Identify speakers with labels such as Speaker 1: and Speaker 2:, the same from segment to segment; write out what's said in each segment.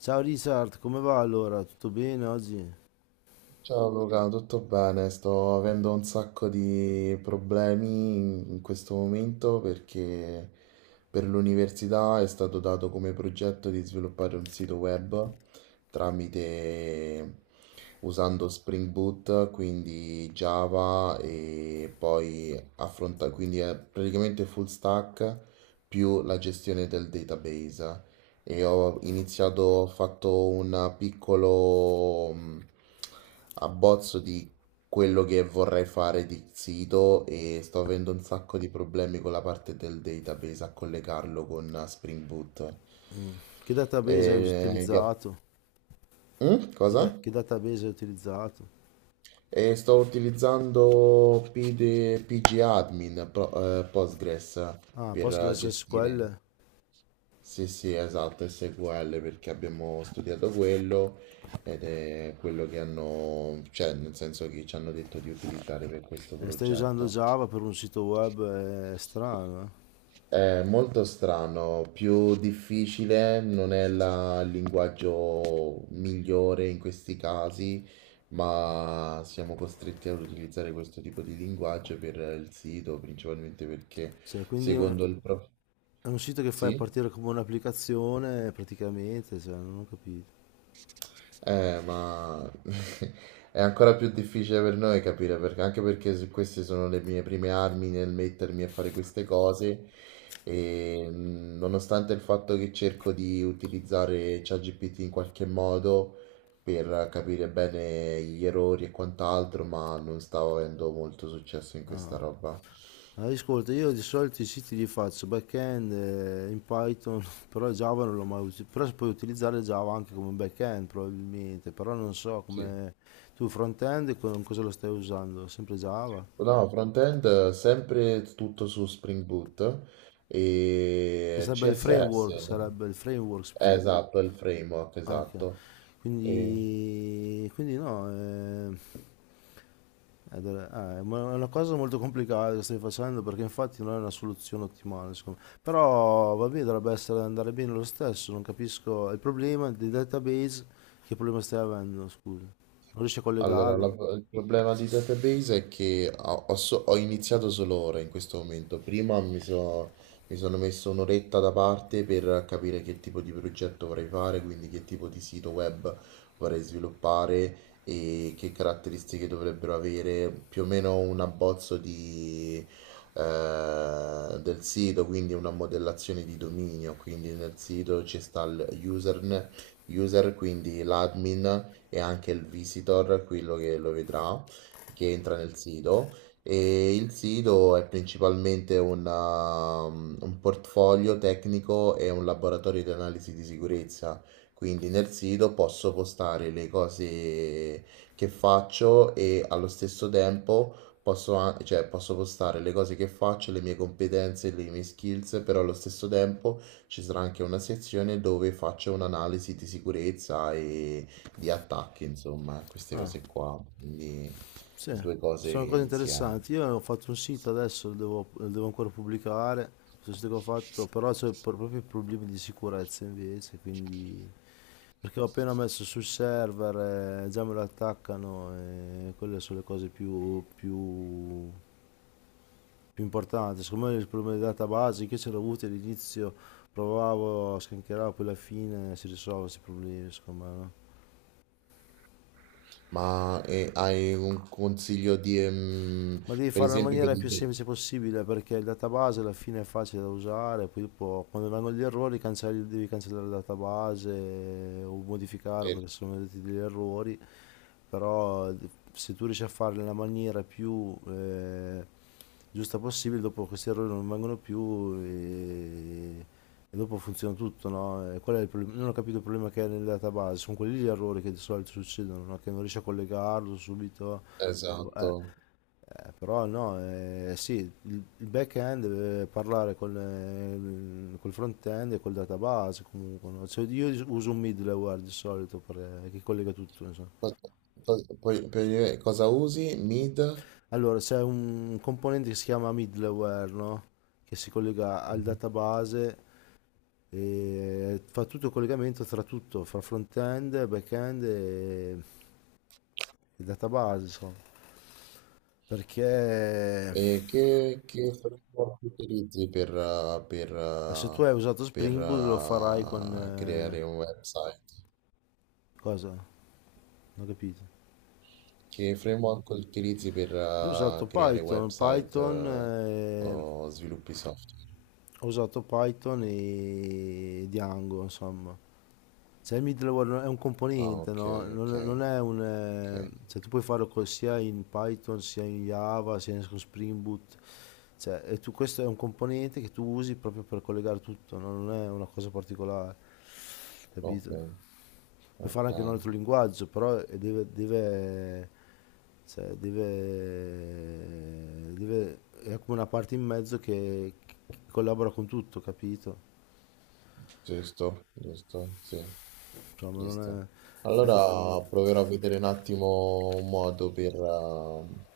Speaker 1: Ciao Richard, come va allora? Tutto bene oggi?
Speaker 2: Ciao Luca, tutto bene? Sto avendo un sacco di problemi in questo momento perché per l'università è stato dato come progetto di sviluppare un sito web tramite usando Spring Boot, quindi Java e poi affronta, quindi è praticamente full stack più la gestione del database. E ho iniziato, ho fatto un piccolo abbozzo di quello che vorrei fare di sito e sto avendo un sacco di problemi con la parte del database a collegarlo con Spring Boot.
Speaker 1: Che database hai
Speaker 2: E, gli app-
Speaker 1: utilizzato?
Speaker 2: Mm?
Speaker 1: Che, da-
Speaker 2: Cosa?
Speaker 1: che database hai utilizzato?
Speaker 2: E sto utilizzando PD PG Admin, Pro- Postgres
Speaker 1: Ah,
Speaker 2: per gestire.
Speaker 1: PostgreSQL.
Speaker 2: Sì, sì, esatto, SQL perché abbiamo studiato quello ed è quello che hanno, cioè nel senso che ci hanno detto di utilizzare per questo
Speaker 1: E stai usando
Speaker 2: progetto.
Speaker 1: Java per un sito web, è strano, eh?
Speaker 2: È molto strano, più difficile, non è la- il linguaggio migliore in questi casi, ma siamo costretti ad utilizzare questo tipo di linguaggio per il sito, principalmente perché
Speaker 1: Cioè, quindi è un
Speaker 2: secondo il prof...
Speaker 1: è un sito che fai
Speaker 2: Sì?
Speaker 1: partire come un'applicazione praticamente, cioè, non ho capito.
Speaker 2: Ma è ancora più difficile per noi capire perché, anche perché se queste sono le mie prime armi nel mettermi a fare queste cose e nonostante il fatto che cerco di utilizzare ChatGPT in qualche modo per capire bene gli errori e quant'altro, ma non stavo avendo molto successo in questa roba.
Speaker 1: Allora, ascolta, io di solito i siti li faccio back-end in Python, però Java non l'ho mai usato, però puoi utilizzare Java anche come back-end probabilmente, però non so
Speaker 2: Sì.
Speaker 1: come tu front-end con cosa lo stai usando, sempre Java?
Speaker 2: No, front-end sempre tutto su Spring Boot
Speaker 1: Che
Speaker 2: e CSS.
Speaker 1: sarebbe il framework Spring Boot.
Speaker 2: Esatto, è il framework,
Speaker 1: Ah, ok.
Speaker 2: esatto. E-
Speaker 1: Quindi no, ed è è una cosa molto complicata che stai facendo perché infatti non è una soluzione ottimale, secondo me. Però va bene, dovrebbe essere andare bene lo stesso, non capisco il problema dei database, che problema stai avendo, scusa. Non riesci a
Speaker 2: Allora, la-
Speaker 1: collegarlo?
Speaker 2: il problema di database è che ho, ho so- ho iniziato solo ora in questo momento. Prima mi, so- mi sono messo un'oretta da parte per capire che tipo di progetto vorrei fare, quindi che tipo di sito web vorrei sviluppare e che caratteristiche dovrebbero avere, più o meno un abbozzo di, del sito, quindi una modellazione di dominio. Quindi nel sito ci sta il userne- user, quindi l'admin e anche il visitor, quello che lo vedrà, che entra nel sito. E il sito è principalmente una- un portfolio tecnico e un laboratorio di analisi di sicurezza. Quindi nel sito posso postare le cose che faccio e allo stesso tempo posso, a- cioè, posso postare le cose che faccio, le mie competenze, le mie skills, però allo stesso tempo ci sarà anche una sezione dove faccio un'analisi di sicurezza e di attacchi, insomma, queste
Speaker 1: Ah,
Speaker 2: cose qua, quindi
Speaker 1: sì.
Speaker 2: due cose
Speaker 1: Sono cose
Speaker 2: insieme.
Speaker 1: interessanti. Io ho fatto un sito adesso, lo devo ancora pubblicare, questo sito che ho fatto, però c'è proprio problemi di sicurezza invece, quindi perché ho appena messo sul server, già me lo attaccano e quelle sono le cose più, più, più importanti. Secondo me il problema di database che ce l'ho avuto all'inizio, provavo, scancheravo, poi alla fine si risolvono questi problemi, secondo me, no?
Speaker 2: Ma hai un consiglio di,
Speaker 1: Ma devi
Speaker 2: per
Speaker 1: fare nella
Speaker 2: esempio, che
Speaker 1: maniera più
Speaker 2: dite,
Speaker 1: semplice possibile perché il database alla fine è facile da usare, poi dopo quando vengono gli errori devi cancellare il database o modificare
Speaker 2: eh,
Speaker 1: perché sono venuti degli errori, però se tu riesci a farlo nella maniera più giusta possibile, dopo questi errori non vengono più e dopo funziona tutto, no? E qual è il problema? Non ho capito il problema che è nel database, sono quelli gli errori che di solito succedono, no? Che non riesci a collegarlo subito,
Speaker 2: esatto,
Speaker 1: eh, però no, sì, il back-end deve parlare con, col front-end e col database comunque, no? Cioè, io uso un middleware di solito che collega tutto, insomma.
Speaker 2: Co- co- poi- per- cosa usi? Mid?
Speaker 1: Allora, c'è un componente che si chiama middleware, no? Che si collega al
Speaker 2: Mhm.
Speaker 1: database e fa tutto il collegamento tra tutto, fra front-end, back-end e database, insomma. Perché
Speaker 2: E che framework utilizzi
Speaker 1: ma se tu hai usato
Speaker 2: per,
Speaker 1: Spring Boot lo farai con... eh,
Speaker 2: creare un website?
Speaker 1: cosa? Non ho capito.
Speaker 2: Che framework utilizzi per
Speaker 1: Io ho usato
Speaker 2: creare
Speaker 1: Python,
Speaker 2: website
Speaker 1: Python,
Speaker 2: o sviluppi software?
Speaker 1: ho usato Python e Django, insomma. Cioè il middleware è un
Speaker 2: Ah,
Speaker 1: componente,
Speaker 2: ok,
Speaker 1: no? Non,
Speaker 2: ok,
Speaker 1: non è un.
Speaker 2: ok,
Speaker 1: Cioè tu puoi farlo sia in Python, sia in Java, sia con Spring Boot. Cioè, e questo è un componente che tu usi proprio per collegare tutto, no? Non è una cosa particolare,
Speaker 2: ok,
Speaker 1: capito? Puoi fare
Speaker 2: ok.
Speaker 1: anche in un altro linguaggio, però deve, cioè, deve, è come una parte in mezzo che collabora con tutto, capito?
Speaker 2: Giusto, giusto, sì,
Speaker 1: Insomma,
Speaker 2: giusto.
Speaker 1: non è-
Speaker 2: Allora proverò a vedere un attimo un modo per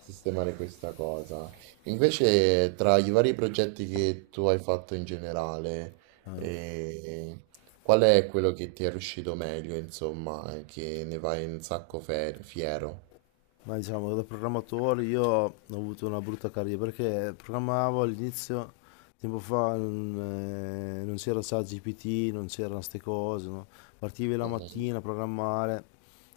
Speaker 2: sistemare questa cosa. Invece, tra i vari progetti che tu hai fatto in generale,
Speaker 1: eh.
Speaker 2: eh, qual è quello che ti è riuscito meglio, insomma, e che ne vai un sacco fiero?
Speaker 1: Ma diciamo, da programmatore io ho avuto una brutta carriera perché programmavo all'inizio, tempo fa, non c'era ChatGPT, non c'erano queste cose, no? Partivi la
Speaker 2: Mhm,
Speaker 1: mattina a programmare,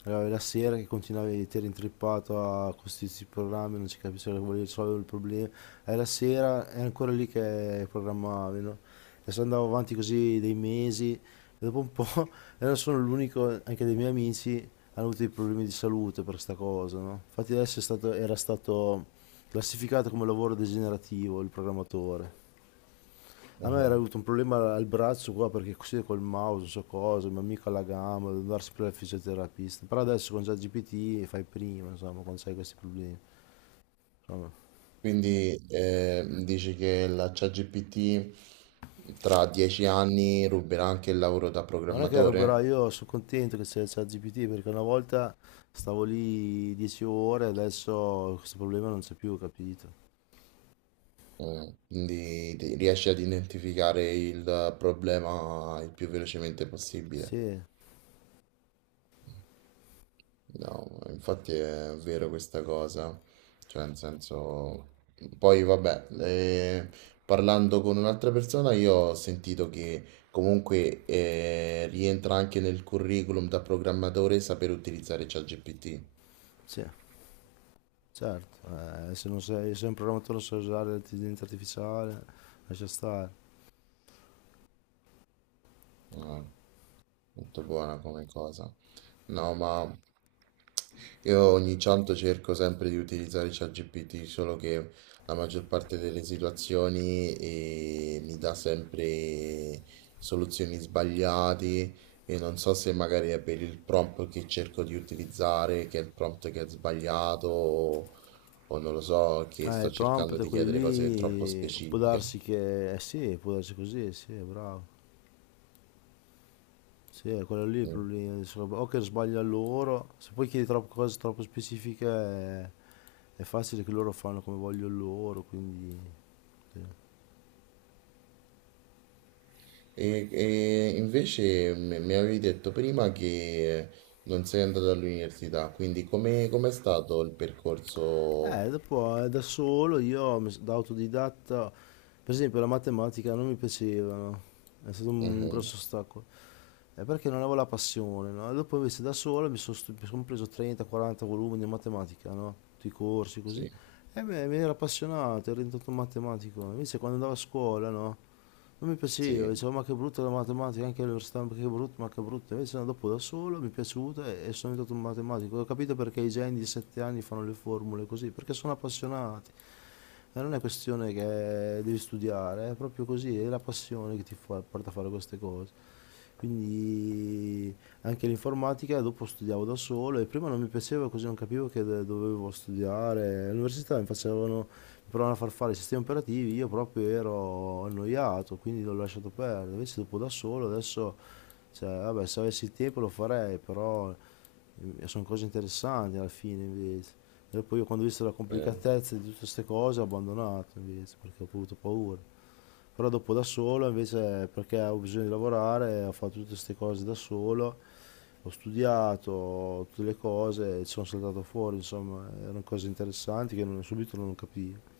Speaker 1: arrivavi la sera che continuavi, ti eri intrippato a questi programmi, non si capisce cosa volevi risolvere il problema, e la sera è ancora lì che programmavi, no? E se andavo avanti così dei mesi e dopo un po' non sono l'unico, anche dei miei amici hanno avuto dei problemi di salute per sta cosa, no? Infatti adesso era stato classificato come lavoro degenerativo il programmatore. A me era
Speaker 2: mhm.
Speaker 1: avuto un problema al braccio qua perché così col mouse, non so cosa, il mio amico alla gamba, devo andare sempre al fisioterapista. Però adesso con ChatGPT fai prima, insomma, quando hai questi problemi. Insomma.
Speaker 2: Quindi dici che la ChatGPT tra 10 anni ruberà anche il lavoro da
Speaker 1: Ma non è che ruberò,
Speaker 2: programmatore?
Speaker 1: io sono contento che c'è ChatGPT perché una volta stavo lì 10 ore, e adesso questo problema non c'è più, capito?
Speaker 2: Mm, quindi riesci ad identificare il problema il più velocemente possibile.
Speaker 1: Sì,
Speaker 2: No, infatti è vero questa cosa. Cioè, nel senso... Poi vabbè, parlando con un'altra persona io ho sentito che comunque rientra anche nel curriculum da programmatore saper utilizzare ChatGPT.
Speaker 1: sì, certo. Se un programmatore non sa usare l'intelligenza artificiale, lascia stare.
Speaker 2: Mm, molto buona come cosa. No, ma io ogni tanto cerco sempre di utilizzare ChatGPT, solo che la maggior parte delle situazioni mi dà sempre soluzioni sbagliate e non so se magari è per il prompt che cerco di utilizzare, che è il prompt che è sbagliato o non lo so, che
Speaker 1: I
Speaker 2: sto cercando
Speaker 1: prompt,
Speaker 2: di
Speaker 1: quelli
Speaker 2: chiedere cose troppo
Speaker 1: lì, può
Speaker 2: specifiche.
Speaker 1: darsi che. Eh sì, può darsi così, sì, bravo. Sì, è quello lì il
Speaker 2: Mm.
Speaker 1: problema. O che sbaglia loro, se poi chiedi troppe cose troppo specifiche, è facile che loro fanno come vogliono loro, quindi, sì.
Speaker 2: E invece mi avevi detto prima che non sei andato all'università, quindi come com'è stato il percorso?
Speaker 1: Dopo da solo io da autodidatta, per esempio la matematica non mi piaceva, no? È stato un
Speaker 2: Mhm,
Speaker 1: grosso ostacolo. È perché non avevo la passione, no? E dopo invece da solo mi sono preso 30-40 volumi di matematica, no? Tutti i corsi così.
Speaker 2: sì,
Speaker 1: E mi era appassionato, ero diventato un matematico. Invece quando andavo a scuola, no? Non mi piaceva,
Speaker 2: sì.
Speaker 1: dicevo ma che brutta la matematica, anche all'università, ma che brutta, ma che brutta. Invece no, dopo da solo mi è piaciuta e sono diventato un matematico. Ho capito perché i geni di 7 anni fanno le formule così, perché sono appassionati. E non è questione che devi studiare, è proprio così, è la passione che porta a fare queste cose. Quindi anche l'informatica dopo studiavo da solo e prima non mi piaceva così non capivo che dovevo studiare. All'università mi provavano a far fare i sistemi operativi, io proprio ero annoiato, quindi l'ho lasciato perdere. Invece dopo da solo adesso, cioè, vabbè, se avessi il tempo lo farei, però sono cose interessanti alla fine invece. E poi io quando ho visto la
Speaker 2: Eh.
Speaker 1: complicatezza di tutte queste cose ho abbandonato invece perché ho avuto paura. Però dopo da solo invece perché ho bisogno di lavorare, ho fatto tutte queste cose da solo, ho studiato tutte le cose e ci sono saltato fuori, insomma, erano cose interessanti che subito non capivo.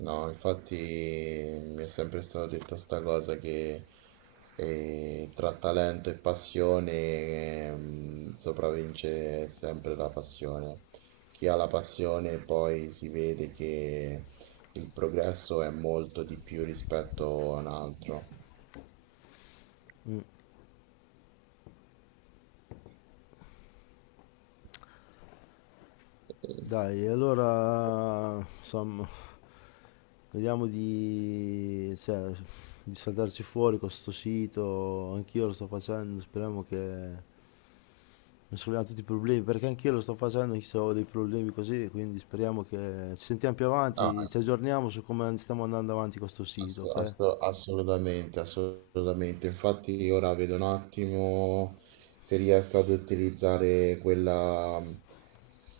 Speaker 2: No, infatti mi è sempre stato detto sta cosa che tra talento e passione sopravvince sempre la passione. Chi ha la passione poi si vede che il progresso è molto di più rispetto a un altro.
Speaker 1: Mm.
Speaker 2: Eh,
Speaker 1: Dai, allora insomma, vediamo cioè, di saltarci fuori con questo sito, anch'io lo sto facendo, speriamo che mi solleviamo tutti i problemi, perché anch'io lo sto facendo, anch'io ho dei problemi così, quindi speriamo che ci sentiamo più
Speaker 2: No,
Speaker 1: avanti, ci aggiorniamo su come stiamo andando avanti con questo sito, ok?
Speaker 2: Assolutamente, assolutamente. Infatti ora vedo un attimo se riesco ad utilizzare quella,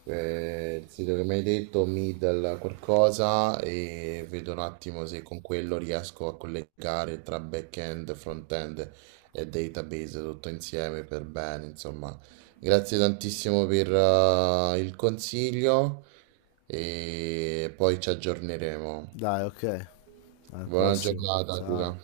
Speaker 2: il sito che mi hai detto, Middle qualcosa, e vedo un attimo se con quello riesco a collegare tra back-end, front-end e database tutto insieme per bene, insomma. Grazie tantissimo per, il consiglio e poi ci aggiorneremo.
Speaker 1: Dai, ok, al
Speaker 2: Buona
Speaker 1: prossimo,
Speaker 2: giornata,
Speaker 1: ciao.
Speaker 2: Luca.